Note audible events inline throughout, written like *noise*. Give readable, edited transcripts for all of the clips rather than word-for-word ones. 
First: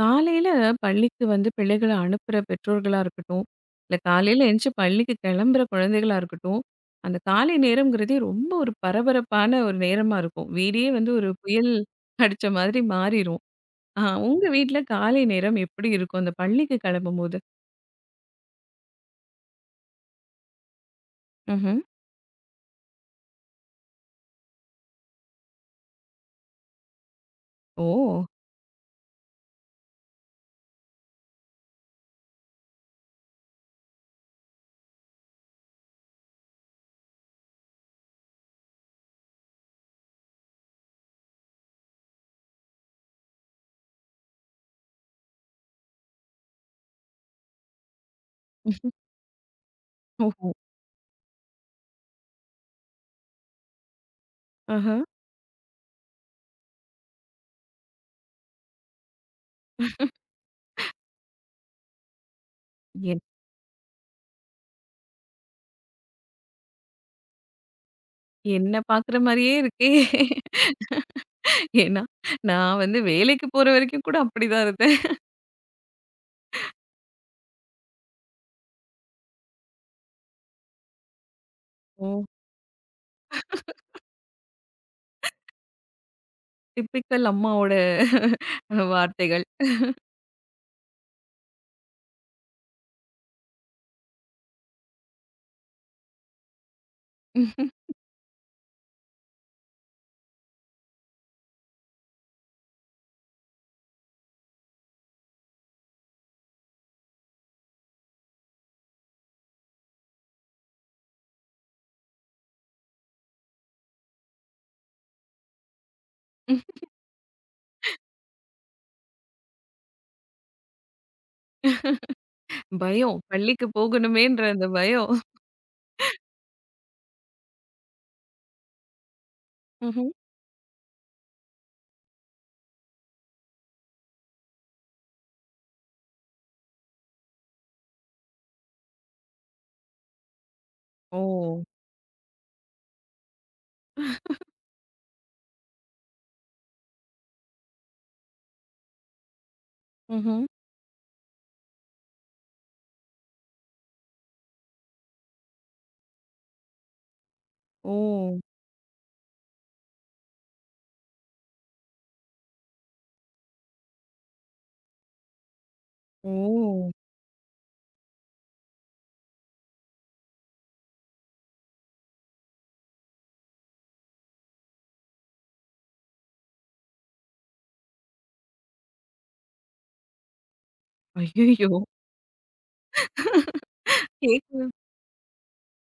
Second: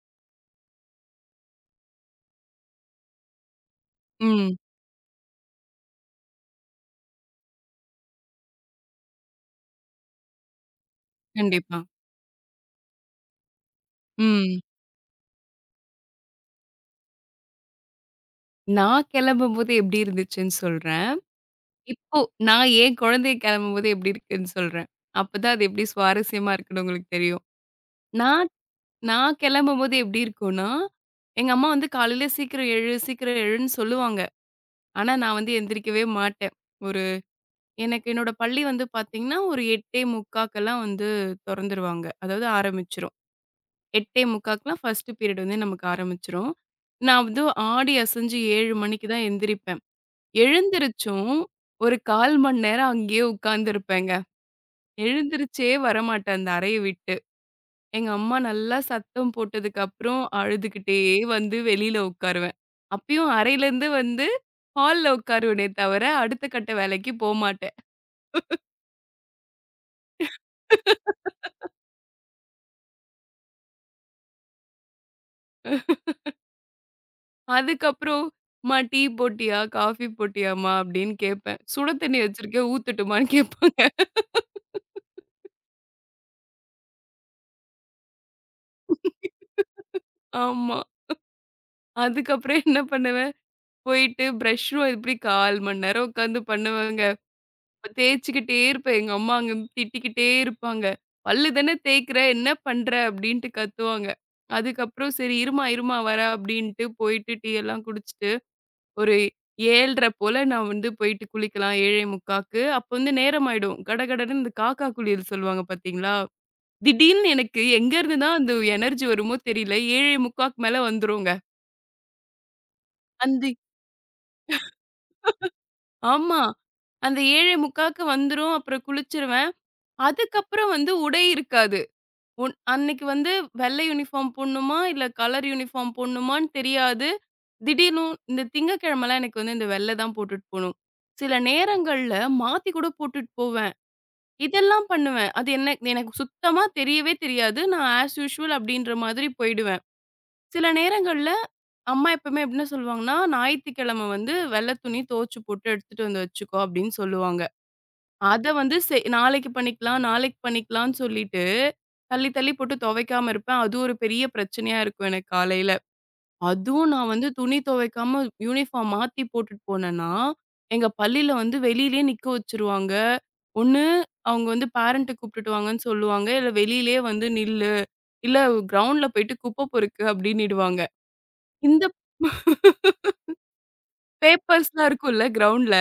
காலையில பள்ளிக்கு வந்து பிள்ளைகள அனுப்புற பெற்றோர்களா இருக்கட்டும், இல்ல காலையில ம். எந்திச்சு பள்ளிக்கு கிளம்புற குழந்தைகளா இருக்கட்டும், அந்த காலை நேரம்ங்கிறதே ரொம்ப ஒரு பரபரப்பான ஒரு நேரமா இருக்கும். வீடே வந்து ஒரு புயல் கண்டிப்பா. அடிச்ச மாதிரி மாறிரும். ஆ உங்க ம். வீட்ல காலை நேரம் எப்படி இருக்கும்? அந்த பள்ளிக்கு கிளம்பும்போது? நான் கிளம்பும்போது எப்டி இருந்துச்சுன்னு சொல்றேன். ம்ஹ்ம். இப்போ நான் என் குழந்தை கிளம்பும்போது எப்டி இருக்குன்னு சொல்றேன். அப்பதான் அது எப்டி சுவாரஸ்யமா இருக்குன்னு உங்களுக்கு தெரியும். ஓ! நான் நான் கிளம்பும்போது எப்டி இருக்கும்னா, எங்க அம்மா வந்து காலையில சீக்கிரம் எழு, சீக்கிரம் எழுன்னு சொல்லுவாங்க. ஆனா நான் வந்து எந்திரிக்கவே மாட்டேன். ஒரு எனக்கு என்னோட பள்ளி வந்து பார்த்தீங்கன்னா, ஒரு 8:45க்கெல்லாம் வந்து தொறந்துருவாங்க. அதாவது ஆரம்பிச்சுரும். 8:45க்கெல்லாம் ஃபர்ஸ்ட் பீரியட் வந்து நமக்கு ஆரம்பிச்சுரும். நான் வந்து ஆடி அசைஞ்சு 7 மணிக்கு தான் எந்திரிப்பேன். ஓஹோ! எழுந்திரிச்சும் ஒரு 1/4 மணி நேரம் அங்கேயே உட்கார்ந்திருப்பேங்க. ஆஹா. எழுந்திரிச்சே வரமாட்டேன் அந்த அறைய விட்டு. எங்க அம்மா நல்லா சத்தம் போட்டதுக்கப்புறம் அழுதுகிட்டே வந்து வெளியில உட்காருவேன். என் அப்பயும் அறையிலேருந்து வந்து ஹால்ல உட்காருவேனே தவிர, அடுத்த கட்ட வேலைக்கு போமாட்டேன். என்ன பார்க்குற மாரியே இருக்கே! ஏன்னா, நான் வந்து வேலைக்கு போற வரைக்கும் கூட அப்படிதான் இருந்தேன். அதுக்கப்புறம், "அம்மா டீ போட்டியா? காஃபி போட்டியாம்மா?" அப்படின்னு கேட்பேன். "சுட ஓ! தண்ணி வச்சிருக்கேன் ஊத்தட்டுமான்னு?" கேட்பாங்க. டிப்பிக்கல் அம்மாவோட வார்த்தைகள். ஆமா. அதுக்கப்புறம் என்ன பண்ணுவேன் போயிட்டு பிரஷ்ஷும் எப்படி 1/4 மணி நேரம் உட்காந்து பண்ணுவேங்க. தேய்ச்சுக்கிட்டே இருப்பேன். எங்க அம்மா அங்க இருந்து திட்டிக்கிட்டே இருப்பாங்க. "பல்லு தானே தேய்க்கிற, என்ன பண்ற?" அப்படின்ட்டு கத்துவாங்க. அதுக்கப்புறம் சரி இரும்மா, இரும்மா வரேன் அப்படின்ட்டு போயிட்டு டீ எல்லாம் குடிச்சுட்டு, ஒரு 7:30 போல நான் வந்து போயிட்டு குளிக்கலாம் 7:45க்கு. அப்போ வந்து நேரமாயிடும். கடகடன்னு இந்த காக்கா குளியல் சொல்லுவாங்க பார்த்தீங்களா? திடீர்னு எனக்கு எங்கேருந்து தான் அந்த எனர்ஜி வருமோ தெரியல. 7:45க்கு மேல வந்துருங்க. பயம். அந்த பள்ளிக்கு போகணுமேன்ற அந்த பயம். ஆமா. அந்த 7:45க்கு வந்துரும். அப்புறம் குளிச்சுருவேன். ம்ஹ்ம். அதுக்கப்புறம் வந்து உடை இருக்காது. உன் அன்னைக்கு வந்து வெள்ளை யூனிஃபார்ம் போடணுமா? இல்ல கலர் யூனிஃபார்ம் போடணுமான்னு தெரியாது. திடீர்னு இந்த திங்கட்கிழமைலாம் எனக்கு வந்து இந்த வெள்ளை தான் போட்டுட்டு போணும். ஓ! சில நேரங்கள்ல மாத்தி கூட போட்டுட்டு போவேன். இதெல்லாம் பண்ணுவேன். அது என்ன எனக்கு சுத்தமா தெரியவே தெரியாது. நான் ஆஸ் யூசுவல் அப்படின்ற மாதிரி போயிடுவேன். ம்ஹ்ம். சில நேரங்கள்ல அம்மா எப்பவுமே எப்படின்னா சொல்லுவாங்கன்னா, "ஞாயித்துக்கிழமை வந்து வெள்ளை துணி துவச்சு போட்டு எடுத்துட்டு வந்து வச்சுக்கோ" அப்படின்னு சொல்லுவாங்க. ஓ! அத வந்து நாளைக்கு பண்ணிக்கலாம், நாளைக்கு பண்ணிக்கலாம்ன்னு சொல்லிட்டு, தள்ளி தள்ளி போட்டு துவைக்காம இருப்பேன். அது ஒரு பெரிய பிரச்சனையா இருக்கும் எனக்கு காலையில. ஓ! அதுவும் நான் வந்து துணி துவைக்காம யூனிஃபார்ம் மாத்தி போட்டுட்டு போனேன்னா, எங்க பள்ளியில வந்து வெளியிலயே நிக்க வச்சுருவாங்க. ஒண்ணு அவங்க வந்து பேரண்ட்ட கூப்பிட்டுட்டு வாங்கன்னு சொல்லுவாங்க. இல்ல வெளியிலயே வந்து நில்லு. இல்ல கிரவுண்ட்ல போயிட்டு குப்ப பொறுக்கு அப்டின்னிடுவாங்க. ஐயய்யோ! இந்த கேக்கு பேப்பர்ஸ்லாம் இருக்கும்ல கிரவுண்ட்ல.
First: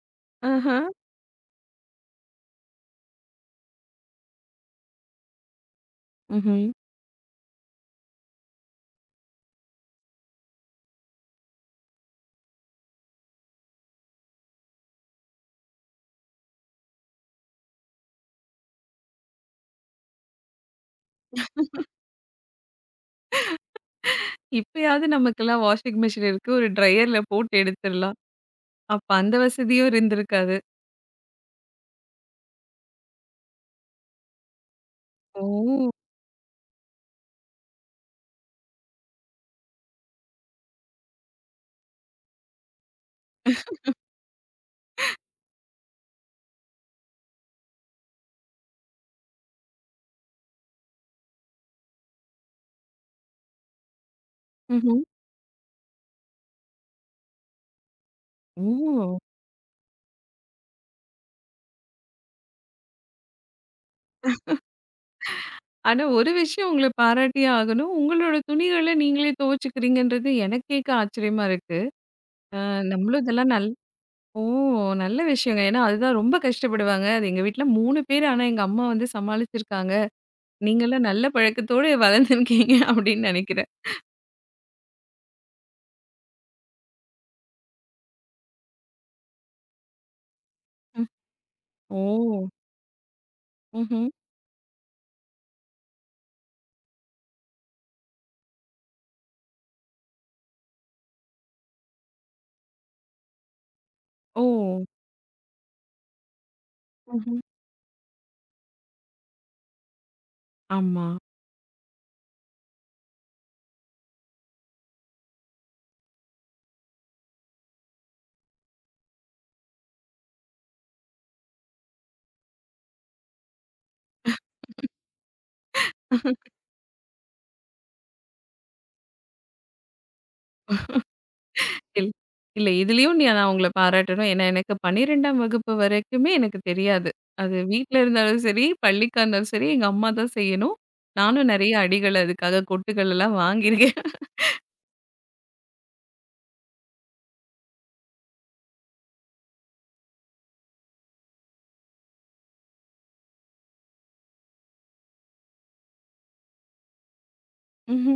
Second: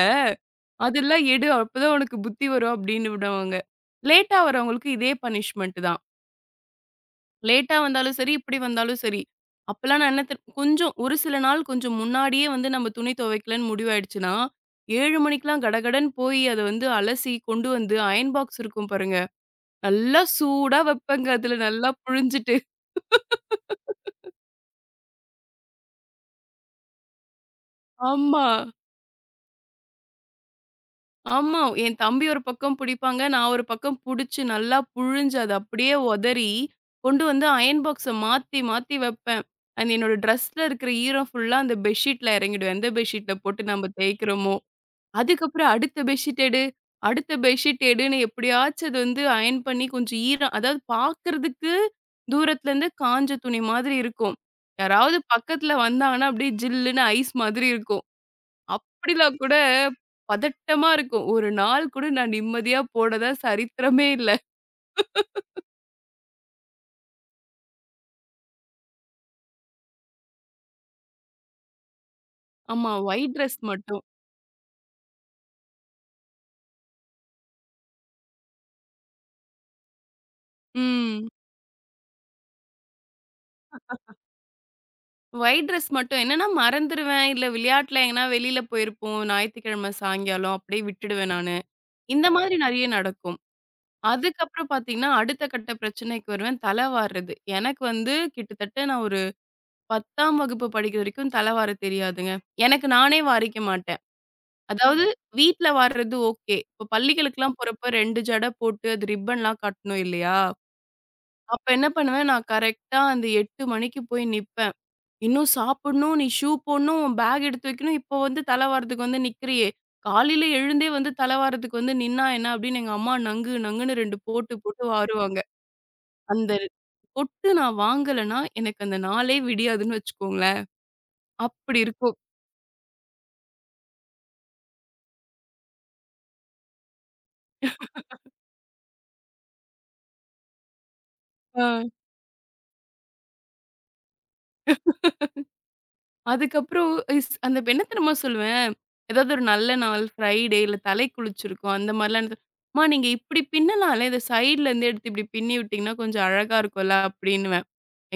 ஆஹா. அதெல்லாம் எடு அப்பதான் உனக்கு புத்தி வரும் அப்படின்னு விடுவாங்க. லேட்டா வரவங்களுக்கு இதே பனிஷ்மென்ட் தான். ம்ஹ்ம். லேட்டா வந்தாலும் சரி, இப்படி வந்தாலும் சரி. அப்பலாம் நான் என்ன தெரி கொஞ்சம் ஒரு சில நாள் கொஞ்சம் முன்னாடியே வந்து நம்ம துணி துவைக்கலன்னு முடிவாயிடுச்சுன்னா, 7 மணிக்கெல்லாம் கடகடன்னு போய் அத வந்து அலசி கொண்டு வந்து அயர்ன் பாக்ஸ் இருக்கும் பாருங்க. நல்லா சூடா வைப்பேங்க. அதுல நல்லா புழிஞ்சுட்டு. இப்பயாவது நமக்கெல்லாம் வாஷிங் மிஷின் இருக்கு. ஒரு ட்ரையர்ல போட்டு எடுத்துரலாம். ஆமா. அப்ப அந்த வசதியும் இருந்திருக்காது. ஆமா. என் தம்பி ஒரு பக்கம் புடிப்பாங்க. நான் ஒரு பக்கம் புடிச்சு நல்லா புழிஞ்சு அத ஓ! அப்படியே உதறி, கொண்டு வந்து அயர்ன் பாக்ஸ மாத்தி மாத்தி வைப்பேன். அந்த என்னோட ட்ரெஸ்ல இருக்கிற ஈரம் ஃபுல்லா அந்த பெட்ஷீட்ல இறங்கிடும். எந்த பெட்ஷீட்ல போட்டு நம்ம தேய்க்கிறோமோ. அதுக்கப்புறம் அடுத்த பெட்ஷீட் எடு, அடுத்த பெட்ஷீட் எடுன்னு எப்படியாச்சும் அது வந்து அயர்ன் பண்ணி கொஞ்சம் ஈரம் அதாவது பார்க்கறதுக்கு தூரத்துல இருந்து காஞ்ச துணி மாதிரி இருக்கும். ம்ஹ்ம். யாராவது பக்கத்துல வந்தாங்கன்னா அப்படியே ஜில்லுன்னு ஐஸ் மாதிரி இருக்கும். ஓ! அப்படிலாம் கூட பதட்டமா இருக்கும். ஒரு நாள் கூட நான் நிம்மதியா போனதா சரித்திரமே இல்ல. ஆனா ஒரு விஷயம் உங்கள பாராட்டியே ஆகணும். உங்களோட துணிகள நீங்களே துவச்சுக்கிறீங்கன்றது எனக்கு கேட்க ஆச்சரியமா இருக்கு. ஆமா. நம்மளும் ஒயிட் இதெல்லாம் ட்ரெஸ் நல்லா மட்டும். ஓ! நல்ல விஷயங்க. ஏன்னா, அதுதான் ரொம்ப கஷ்டப்படுவாங்க. அது எங்க வீட்ல 3 பேரு. ஆனா, எங்க அம்மா வந்து சமாளிச்சிருக்காங்க. நீங்கலாம் நல்ல ம். பழக்கத்தோட வளர்ந்துருக்கீங்க *laughs* அப்படின்னு நெனைக்கிறேன். ஒயிட் ட்ரெஸ் மட்டும். என்னன்னா மறந்துருவேன். இல்ல விளையாட்டுல எங்கனா வெளியில போயிருப்போம். ஞாயித்துக்கிழமை சாயங்காலம் அப்படியே ம். விட்டுடுவேன் நானு. ஓ! இந்த மாதிரி நெறைய நடக்கும். ம்ஹ்ம். அதுக்கப்புறம் பார்த்தீங்கன்னா, அடுத்த கட்ட பிரச்சனைக்கு வருவேன். தலை வார்றது. எனக்கு வந்து கிட்டத்தட்ட நான் ஒரு 10ஆம் வகுப்பு படிக்கிற வரைக்கும் தலை வாரத் தெரியாதுங்க. எனக்கு நானே வாரிக்க மாட்டேன். ஓ! அதாவது வீட்ல வர்றது ஓகே. இப்ப ம்ஹ்ம். பள்ளிகளுக்குலாம் போறப்ப 2 ஜட போட்டு, அது ரிப்பன்லாம் கட்டணும் இல்லையா? ஆமா. அப்ப என்ன பண்ணுவேன், நான் கரெக்ட்டா அந்த 8 மணிக்கு போய் நிப்பேன். "இன்னும் சாப்பிடணும், நீ ஷூ போடணும், உன் பேக் எடுத்து வைக்கணும், இப்போ வந்து தல வாரத்துக்கு வந்து நிக்கிறியே! காலையில எழுந்தே வந்து தல வாரத்துக்கு வந்து நின்னா என்ன?" அப்படின்னு எங்க அம்மா நங்கு நங்குன்னு 2 போட்டு போட்டு வாருவாங்க. அந்த கொட்டு நான் வாங்கலன்னா, எனக்கு அந்த நாளே விடியாதுன்னு வச்சுக்கோங்களேன். அப்படி இல் இருக்கும். இல்ல இதுலயும் நான் உங்கள பாராட்டணும். ஏன்னா, எனக்கு 12ஆம் வகுப்பு வரைக்குமே எனக்கு தெரியாது. அது வீட்ல இருந்தாலும் சரி, பள்ளிக்கா இருந்தாலும் சரி, எங்க அம்மா தான் செய்யணும். நானும் ஆ. நெறைய அடிகள் அதுக்காக கொட்டுகள் எல்லாம் வாங்கியிருக்கேன். அதுக்கப்புறம் அந்த என்ன தெரியுமா சொல்லுவேன், ஏதாவது ஒரு நல்ல நாள் ஃப்ரைடே இல்ல தலை குளிச்சிருக்கோம். அந்த மாரிலாம் எனக்கு, "அம்மா நீங்க இப்டி பின்னலாம்ல. இத சைட்ல இருந்து எடுத்து இப்டி பின்னி விட்டீங்கன்னா கொஞ்சம் அழகா இருக்கும்ல" அப்டின்னுவேன்.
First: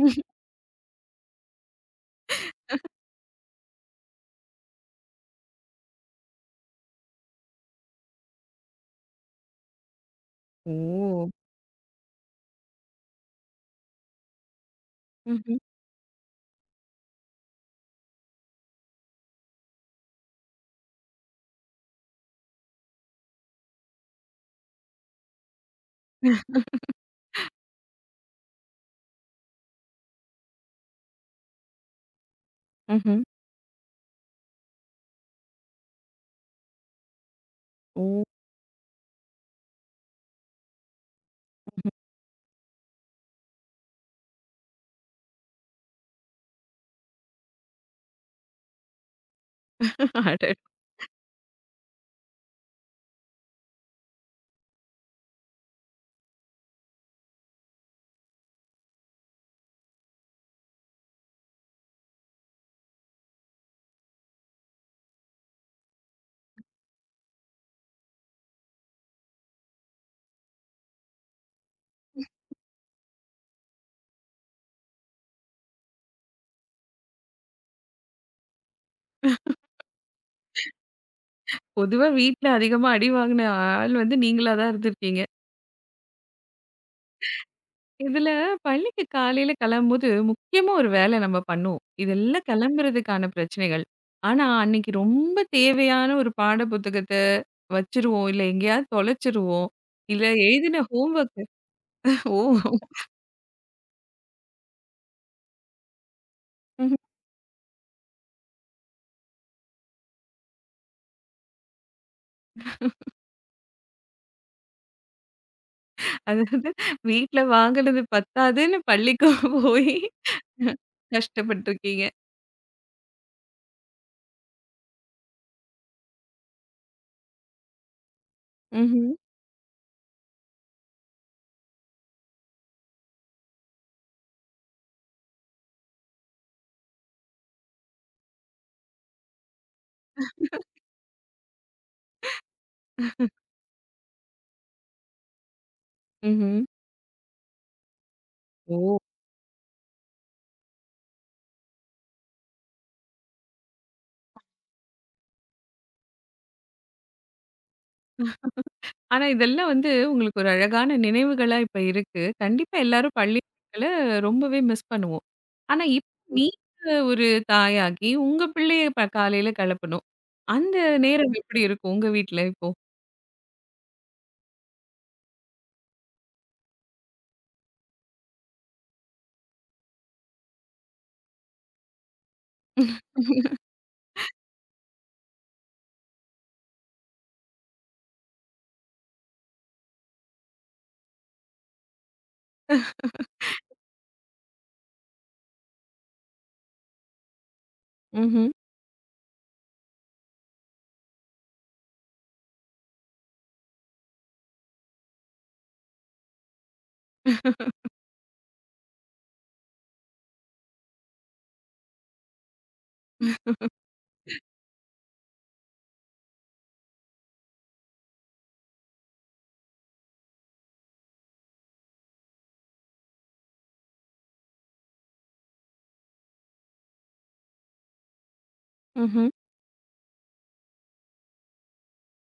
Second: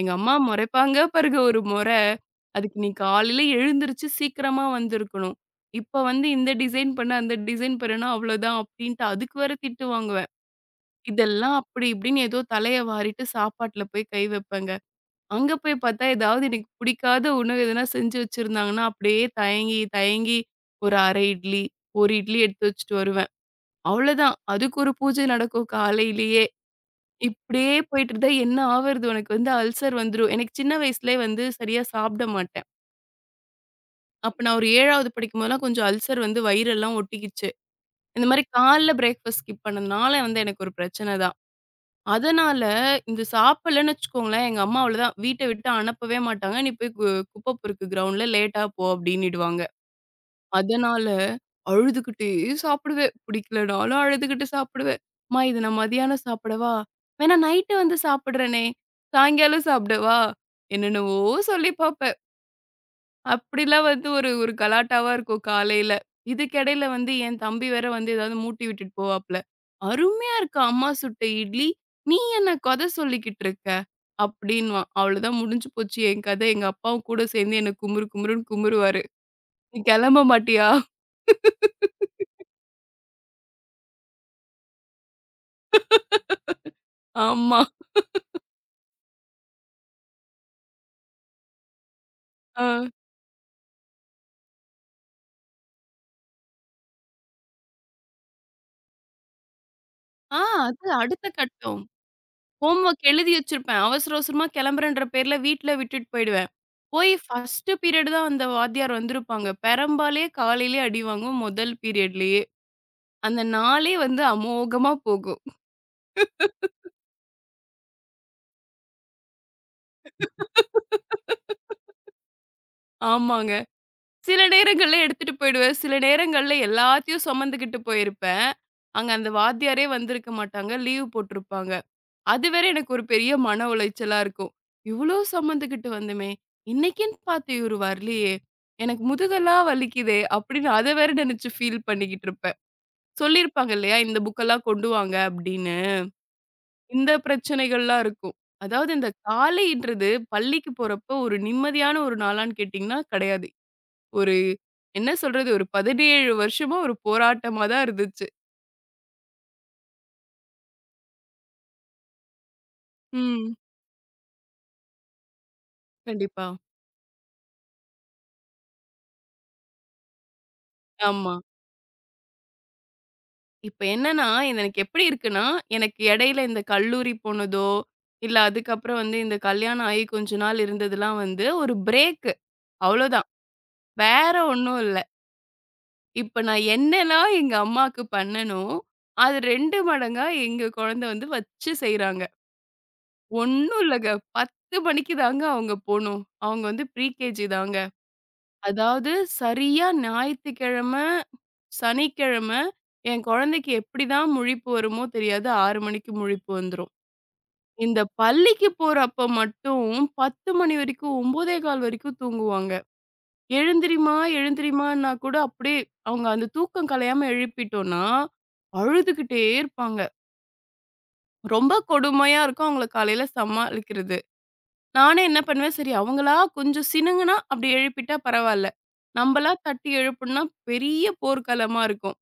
எங்க அம்மா மொறைப்பாங்க பாருங்க ஒரு மொற. அதுக்கு நீ காலையில எழுந்திருச்சு சீக்கிரமா வந்திருக்கணும். இப்ப வந்து இந்த டிசைன் பண்ணு, அந்த டிசைன் பண்ணுனா அவ்ளோதான் அப்டின்ட்டு அதுக்கு வேற திட்டு வாங்குவேன். ஓ! இதெல்லாம் அப்டி இப்டின்னு ஏதோ தலைய வாரிட்டு சாப்பாட்ல போய் கை வைப்பேங்க. அங்க ம்ஹ்ம். போய் பார்த்தா, ஏதாவது எனக்கு பிடிக்காத உணவு எதுனா செஞ்சு வச்சிருந்தாங்கன்னா, அப்படியே தயங்கி, தயங்கி ஒரு 1/2 இட்லி, 1 இட்லி எடுத்து வச்சுட்டு வருவேன். அவ்வளோதான். அதுக்கு ஒரு பூஜை நடக்கும் காலையிலேயே. இப்படியே போயிட்டு இருந்தா என்ன ஆவறது? உனக்கு வந்து அல்சர் வந்துரும். எனக்கு சின்ன வயசுலயே வந்து சரியா சாப்பிட மாட்டேன். ம்ஹ்ம். அப்ப நான் ஒரு 7வது படிக்கும்போதெல்லாம் கொஞ்சம் அல்சர் வந்து வயிறெல்லாம் ஒட்டிக்கிச்சு. ஓ! இந்த மாரி காலைல பிரேக்ஃபாஸ்ட் ஸ்கிப் பண்ணதுனால வந்து எனக்கு ஒரு பிரச்சனை தான். அதனால இந்த சாப்பிடலன்னு வச்சுக்கோங்களேன், எங்க அம்மா அவ்வளதான். வீட்ட விட்டு அனுப்பவே மாட்டாங்க. "நீ போய் குப்ப பொறுக்கு கிரவுண்ட்ல லேட்டா போ" அப்படின்னிடுவாங்க. அட! அதனால அழுதுகிட்டே சாப்பிடுவேன். பிடிக்கலனாலும் அழுதுகிட்டு சாப்பிடுவேன். "அம்மா இது நான் மதியானம் சாப்பிடவா? வேணா நைட்டு வந்து சாப்பிடுறேனே, சாயங்காலம் சாப்பிடவா?" என்னென்னவோ சொல்லி பாப்பேன். அப்படிலாம் வந்து ஒரு ஒரு கலாட்டாவா இருக்கும் காலையில. இதுக்கிடையில வந்து என் தம்பி வேற வந்து ஏதாவது மூட்டி விட்டுட்டு போவாப்ல. "அருமையா இருக்கு அம்மா சுட்ட இட்லி. நீ என்ன கதை சொல்லிக்கிட்டு இருக்க?" அப்படின்னுவான். அவ்வளோதான் முடிஞ்சு போச்சு என் கதை. எங்க அப்பாவும் கூட சேர்ந்து என்ன குமுறு குமுறுன்னு குமுறுவாரு. "நீ கிளம்ப மாட்டியா?" பொதுவா வீட்ல அதிகமா அடி வாங்கின ஆள் வந்து நீங்களா தான் இருந்திருக்கீங்க. ஆமா. இதுல பள்ளிக்கு காலையில கிளம்பும்போது முக்கியமா ஒரு வேலை நம்ம பண்ணுவோம். இதெல்லாம் அ. கிளம்புறதுக்கான பிரச்சனைகள். ஆனா அன்னைக்கு ரொம்ப தேவையான ஒரு பாட புத்தகத்த வச்சுருவோம். இல்ல எங்கேயாவது தொலைச்சிருவோம். இல்ல ஆ எழுதின அது ஹோம் அடுத்த ஒர்க் கட்டம். ஓ! ஹோம்வொர்க் எழுதி வச்சிருப்பேன். அவசர அவசரமா கிளம்புறேன்ற பேர்ல வீட்ல விட்டுட்டு போயிடுவேன். போய் ஃபர்ஸ்ட்டு பீரியட் தான் அந்த வாத்தியார் வந்திருப்பாங்க. பெரம்பாலயே காலையிலயே அடி வாங்கும் முதல் பீரியட்லயே. அந்த நாளே வந்து அமோகமா போகும். அதாவது வீட்ல வாங்குனது பத்தாதுன்னு பள்ளிக்கும் போய் கஷ்டப்பட்டுருக்கீங்க. ஆமாங்க. சில நேரங்கள்ல எடுத்துட்டு போயிடுவேன். சில நேரங்கள்ல எல்லாத்தையும் சுமந்துகிட்டு போயிருப்பேன். ம்ஹ்ம். அங்க அந்த வாத்தியாரே வந்திருக்க மாட்டாங்க. லீவ் போட்டிருப்பாங்க. அது வேற எனக்கு ஒரு பெரிய மன உளைச்சலா இருக்கும். இவ்ளோ சுமந்துகிட்டு வந்தோமே! இன்னைக்குன்னு பார்த்து இவரு வரலையே! எனக்கு முதுகெல்லாம் வலிக்குதே! அப்படின்னு அத வேற நினைச்சு ஃபீல் பண்ணிக்கிட்டு இருப்பேன். சொல்லியிருப்பாங்க இல்லையா? இந்த புக்கெல்லாம் கொண்டு வாங்க அப்படின்னு. ம்ஹ்ம். இந்த பிரச்சனைகள்லாம் இருக்கும். ஓ! அதாவது இந்த காலைன்றது பள்ளிக்கு போறப்போ ஒரு நிம்மதியான ஒரு நாளான்னு கேட்டீங்கன்னா, கிடையாது. ஒரு என்ன சொல்றது? ஒரு 17 வருஷமா ஒரு போராட்டமா தான் இருந்துச்சு. ஆனா, இதெல்லாம் வந்து உங்களுக்கு ஒரு அழகான நினைவுகளா இப்ப இருக்கு. கண்டிப்பா எல்லாரும் பள்ளி ம். நாட்கள ரொம்பவே மிஸ் பண்ணுவோம். ஆனா, இப்ப ம். கண்டிப்பா. நீங்க ஒரு தாயாகி, உங்க பிள்ளைய இப்ப காலையில கெளப்பணும். அந்த நேரம் ஆமா. எப்படி இருக்கும் உங்க வீட்ல இப்போ? இப்ப என்னன்னா, இது எனக்கு எப்படி இருக்குன்னா, எனக்கு இடையில இந்த கல்லூரி போனதோ, இல்ல அதுக்கப்புறம் வந்து இந்த கல்யாணம் ஆகி கொஞ்ச நாள் இருந்ததெல்லாம் வந்து ஒரு பிரேக்கு. அவ்வளோதான். வேற ஒண்ணும் இல்ல. இப்ப நான் என்னலாம் எங்க அம்மாக்கு பண்ணனோ, அது 2 மடங்கா எங்க குழந்தை வந்து வச்சு செய்றாங்க. ஒண்ணும் இல்லங்க. 10 மணிக்கு தாங்க அவங்க போணும். அவங்க வந்து ப்ரீகேஜி தாங்க. ம்ஹ்ம், அதாவது சரியா ஞாயித்துக்கிழமை, சனிக்கிழமை என் குழந்தைக்கு எப்படிதான் முழிப்பு வருமோ தெரியாது. 6 மணிக்கு முழிப்பு வந்துரும். இந்த பள்ளிக்கு போறப்ப மட்டும் 10 மணி வரைக்கும் 9:15 வரைக்கும் தூங்குவாங்க. எழுந்திரிம்மா, எழுந்திரிம்மான்னா கூட அப்படியே அவங்க அந்த தூக்கம் கலையாம எழுப்பிட்டோம்னா, அழுதுகிட்டே இருப்பாங்க. ரொம்ப கொடுமையா இருக்கும் அவங்கள காலையில சமாளிக்கிறது. நானே என்ன பண்ணுவேன், சரி அவங்களா கொஞ்சம் சிணுங்குனா அப்படி எழுப்பிட்டா பரவால்ல. ம்ஹ்ம். நம்பளா தட்டி எழுப்பணும்னா பெரிய போர்க்களமா இருக்கும்.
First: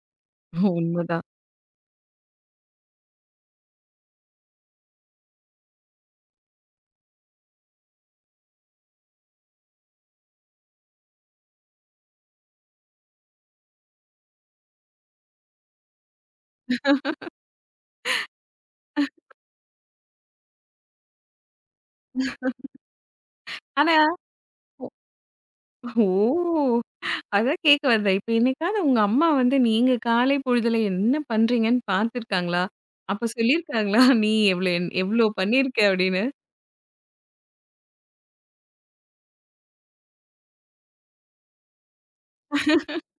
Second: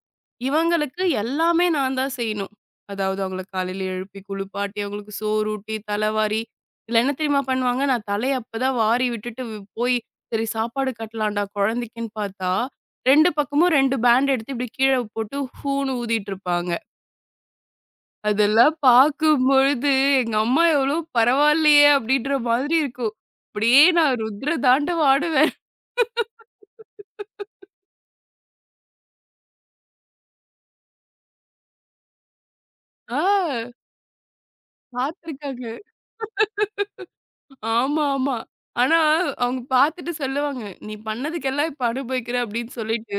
இவங்களுக்கு உண்மதான். எல்லாமே நான் தான் செய்யணும். அதாவது அவங்கள காலையில எழுப்பி குளிப்பாட்டி, அவங்களுக்கு சோறு ஊட்டி, தலவாரி இதில என்ன தெரியுமா பண்ணுவாங்க, நான் தலைய அப்பதான் வாரி விட்டுட்டு போய் சரி சாப்பாடு கட்டலாம்டா குழந்தைக்குன்னு பார்த்தா, 2 பக்கமும் 2 பேண்ட் எடுத்து இப்படி கீழ போட்டு ஹூன்னு ஊதிட்டு இருப்பாங்க. அதெல்லாம் பார்க்கும்பொழுது, எங்க அம்மா எவ்வளோ பரவாயில்லையே! அப்படின்ற மாதிரி இருக்கும். அப்படியே ஆனா நான் ருத்ர தாண்டவம் ஆடுவேன். ஓ! அதான் கேட்க வந்தேன். இப்ப என்னைக்காவது உங்க அம்மா வந்து நீங்க காலை பொழுதுல என்ன பண்றீங்கன்னு பார்த்துருக்காங்களா? ஆ அப்ப சொல்லியிருக்காங்களா? நீ எவ்ளோ எவ்ளோ பார்த்துருக்காங்க. பண்ணியிருக்க அப்படின்னு? ஆமா, ஆமா. ஆனா, அவங்க பார்த்துட்டு சொல்லுவாங்க, "நீ பண்ணதுக்கெல்லாம் இப்ப அனுபவிக்கிற" அப்படின்னு சொல்லிட்டு,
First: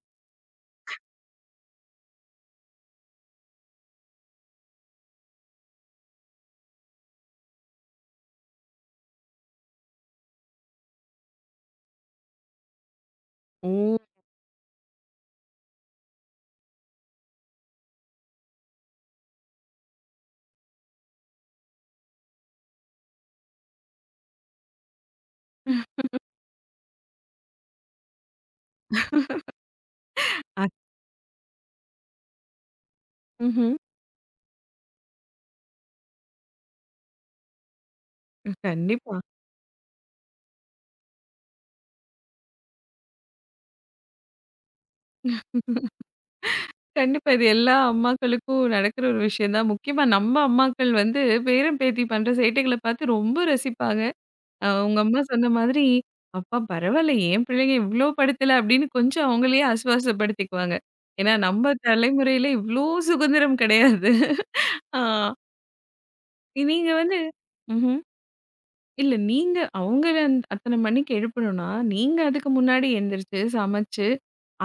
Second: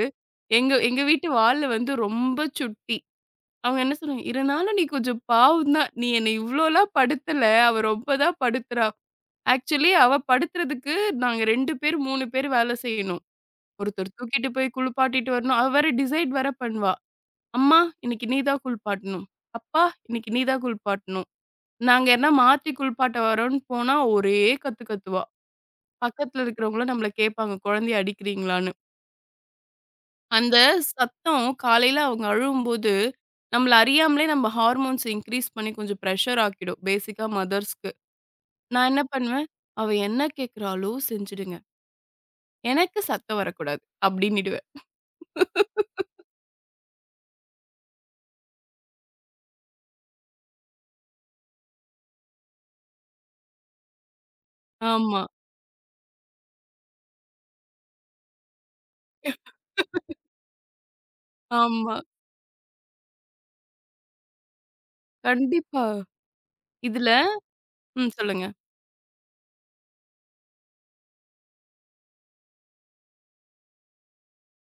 எங்க எங்க வீட்டு வாலு வந்து ரொம்ப சுட்டி. அவங்க என்ன சொல்லுவாங்க, "இருந்தாலும் நீ கொஞ்சம் பாவம் தான். நீ என்னை இவ்ளோலாம் படுத்தல. அவ ரொம்ப தான் படுத்துறா. ஆக்சுவலி அவ படுத்துறதுக்கு நாங்க 2 பேர், 3 பேர் வேலை செய்யணும்." ஓ! ஒருத்தர் தூக்கிட்டு போய் குளிப்பாட்டிட்டு வரணும். அவ வேற டிசைட் வேற பண்ணுவா. "அம்மா இன்னைக்கு நீ தான் குளிப்பாட்டணும். அப்பா இன்னைக்கு நீ தான் குளிப்பாட்டணும்." நாங்க யாருனா மாத்தி குளிப்பாட்ட வரோம்ன்னு போனா ஒரே கத்து கத்துவா. பக்கத்துல இருக்கிறவங்களும் நம்மள கேட்பாங்க, "குழந்தைய அடிக்கிறீங்களான்னு?" அந்த அத் சத்தம் காலையில அவங்க அழுவும்போது, ம்ஹ்ம். நம்மள அறியாமலே நம்ம ஹார்மோன்ஸ் இன்கிரீஸ் பண்ணி கொஞ்சம் பிரஷர் ஆக்கிடும். பேசிக்கா மதர்ஸ்க்கு. நான் என்ன கண்டிப்பா. பண்ணுவேன், "அவ என்ன கேட்கிறாளோ செஞ்சுடுங்க. எனக்கு சத்தம் வரக்கூடாது." அப்படின்னிடுவேன். கண்டிப்பா. இது எல்லா அம்மாக்களுக்கும் நடக்குற ஒரு விஷயம் தான். முக்கியமா நம்ம அம்மாக்கள் வந்து பேரன், பேத்தி பண்ற சேட்டைகள பார்த்து ரொம்ப ரசிப்பாங்க. உங்க அம்மா ஆமா. சொன்ன மாதிரி, "அப்பா பரவால்ல, என் பிள்ளைங்க இவ்ளோ படுத்தல" அப்படின்னு கொஞ்சம் அவங்களயே ஆசுவாசப்படுத்திக்குவாங்க. ஏன்னா நம்ம ஆமா. தலைமுறையில இவ்ளோ சுதந்திரம் கிடையாது. ஆ கண்டிப்பா. நீங்க இதுல வந்து ம்ஹ்ம். ம் சொல்லுங்க. இல்ல நீங்க அவங்கள அத்தன மணிக்கு எழுப்பணும்னா, நீங்க அதுக்கு முன்னாடி எந்திரிச்சு, சமைச்சு,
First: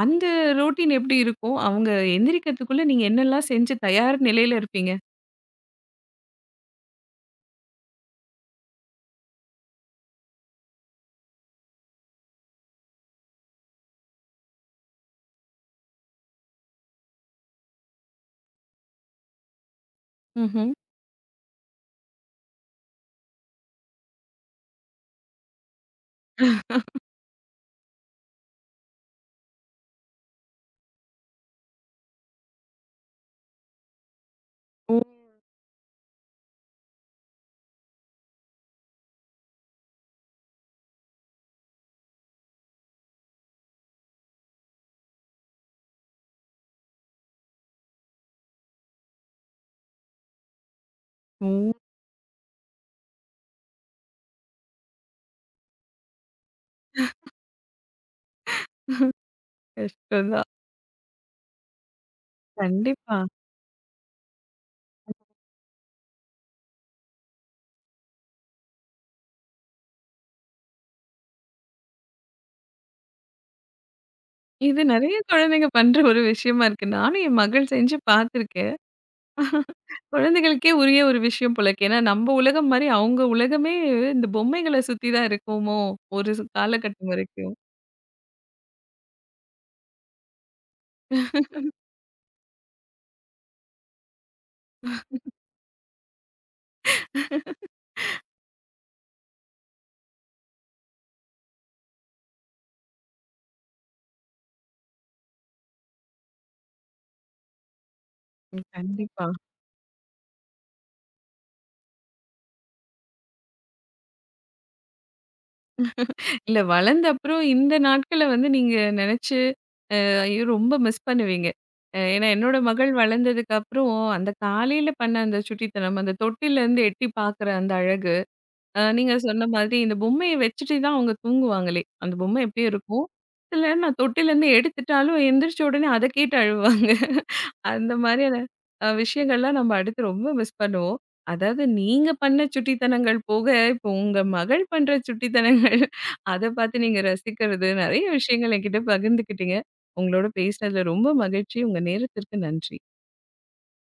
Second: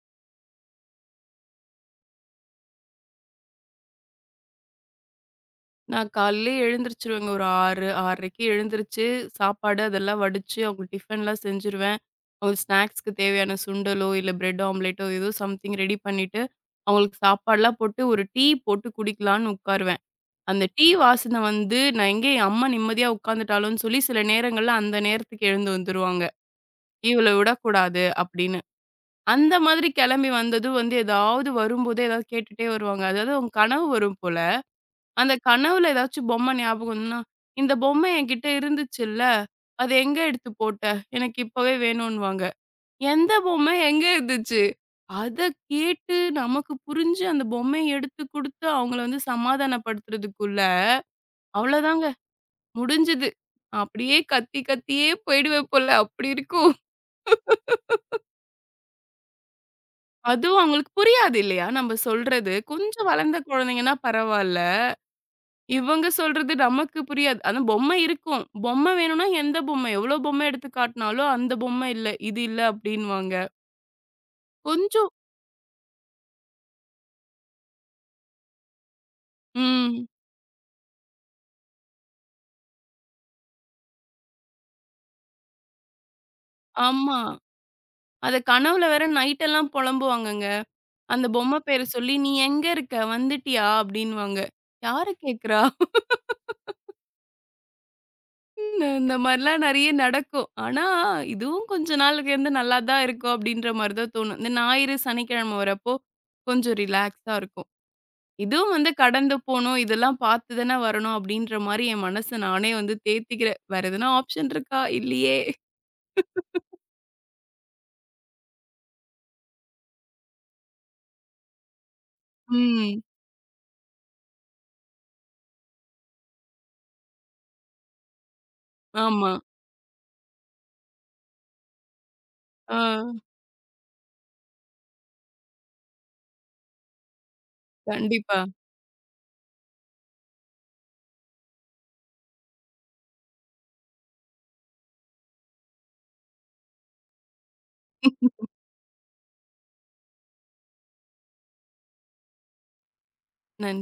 அந்த ரொட்டீன் எப்படி இருக்கும்? அவங்க எந்திரிக்கிறதுக்குள்ள நீங்க என்னெல்லாம் செஞ்சு தயார் நிலையில இருப்பீங்க? நான் காலையிலே எழுந்திரிச்சுருவேங்க. ஒரு 6, 6:30க்கு எழுந்திரிச்சு, சாப்பாடு அதெல்லாம் வடிச்சு, அவங்களுக்கு டிஃபன்லாம் செஞ்சுருவேன். அவங்களுக்கு ஸ்நாக்ஸ்க்கு தேவையான சுண்டலோ, இல்ல பிரெட் ஆம்லேட்டோ ஏதோ சம்திங் ரெடி பண்ணிட்டு, அவங்களுக்கு சாப்பாடுலாம் போட்டு, ஒரு டீ போட்டு குடிக்கலான்னு உட்காருவேன். அந்த ம்ஹ்ம். டீ வாசனை வந்து, நான் எங்க என் அம்மா நிம்மதியா உட்காந்துட்டாளோன்னு சொல்லி, சில நேரங்கள்ல அந்த நேரத்துக்கு எழுந்து வந்துருவாங்க. "இவள விடக்கூடாது" அப்படின்னு. அந்த மாதிரி கிளம்பி வந்ததும் வந்து, ஏதாவது வரும்போதே ஏதாவது கேட்டுட்டே வருவாங்க. அதாவது அவங்க கனவு வரும் போல. ஓ! அந்த கனவுல ஏதாச்சும் பொம்மை ஞாபகம் வந்துன்னா, "இந்த பொம்மை என்கிட்ட இருந்துச்சுல்ல, அது எங்க எடுத்து போட்ட? எனக்கு இப்பவே வேணுன்னுவாங்க." எந்த பொம்மை எங்க இருந்துச்சு? அத கேட்டு நமக்கு புரிஞ்சு அந்த பொம்மைய எடுத்து குடுத்து அவங்கள வந்து சமாதானப்படுத்துறதுக்குள்ள, ஓ! அவ்வளோதாங்க முடிஞ்சுது. அப்படியே கத்தி கத்தியே போயிடுவேன் போல, அப்படி இருக்கும். கஷ்டம் தான். அதுவும் அவங்களுக்கு புரியாது இல்லையா? நம்ம சொல்றது. கொஞ்சம் கண்டிப்பா. வளர்ந்த குழந்தைங்கன்னா பரவால்ல. இவங்க சொல்றது நமக்கு புரியாது. ஆனா பொம்மை இருக்கும். பொம்மை வேணும்னா எந்த பொம்மை? எவ்ளோ பொம்மை எடுத்து காட்டினாலும், அந்த பொம்மை இல்ல, இது இல்ல அப்டின்னுவாங்க. இது கொஞ்சம் நெறைய குழந்தைங்க பண்ற ஒரு விஷயமா இருக்கு. நானும் என் மகள் செஞ்சு பார்த்துருக்கேன். ம். குழந்தைகளுக்கே உரிய ஒரு விஷயம் போல இருக்கு. ஏன்னா நம்ம உலகம் மாரி அவங்க உலகமே இந்த பொம்மைகள சுத்தி தான் இருக்குமோ! ஒரு சு காலகட்டம் ஆமா. வரைக்கும். அத கனவுல வேற நைட் எல்லாம் புலம்புவாங்கங்க. அந்த பொம்மை பேர சொல்லி, "நீ எங்க இருக்க? வந்துட்டியா?" அப்டின்னுவாங்க. யார கேட்குறா? இந்த இந்த மாரிலாம் நெறைய நடக்கும். ஆனா, இதுவும் கொஞ்ச நாளுக்கு வந்து நல்லா தான் இருக்கும் அப்டின்ற மாரி தான் தோணும். இந்த ஞாயிறு, சனிக்கிழமை வரப்போ கொஞ்சம் ரிலாக்ஸா இருக்கும். ம் இதுவும் வந்து கண்டிப்பா. கடந்து போணும். இதெல்லாம் பார்த்து தான வரணும் அப்டின்ற மாரி என் மனச நானே வந்து தேத்திக்கிறேன். வேற எதனா ஆப்ஷன் இருக்கா? இல்லையே. இல்ல வளர்ந்த அப்புறம் இந்த நாட்கள வந்து நீங்க நெனச்சு ஐயோ! ரொம்ப மிஸ் பண்ணுவீங்க. ஏன்னா என்னோட மகள் ம். வளர்ந்ததுக்கு அப்புறம் அந்த காலையில பண்ண அந்த சுட்டித்தனம், அந்த தொட்டில்லேருந்து எட்டி பார்க்குற அந்த அழகு. நீங்க ஆமா. சொன்ன மாதிரி இந்த பொம்மைய வச்சுட்டே தான் அவங்க தூங்குவாங்களே! அந்த பொம்மை எப்படியே ஆ. இருக்கும். சில நேரம் நான் தொட்டிலருந்து எடுத்துட்டாலும் எந்திரிச்ச உடனே அத கேட்டு அழுவாங்க. அந்த மாதிரியான கண்டிப்பா. விஷயங்கள்லாம் நம்ம அடுத்து ரொம்ப மிஸ் பண்ணுவோம். அதாவது நீங்க பண்ண சுட்டித்தனங்கள் போக, இப்போ உங்க மகள் பண்ற சுட்டித்தனங்கள் அத பார்த்து நீங்க ரசிக்கிறது, நெறைய விஷயங்கள் என்கிட்ட பகிர்ந்துக்கிட்டீங்க. உங்களோட பேசினதுல ரொம்ப மகிழ்ச்சி. உங்க நேரத்திற்கு நன்றி. நன்றி.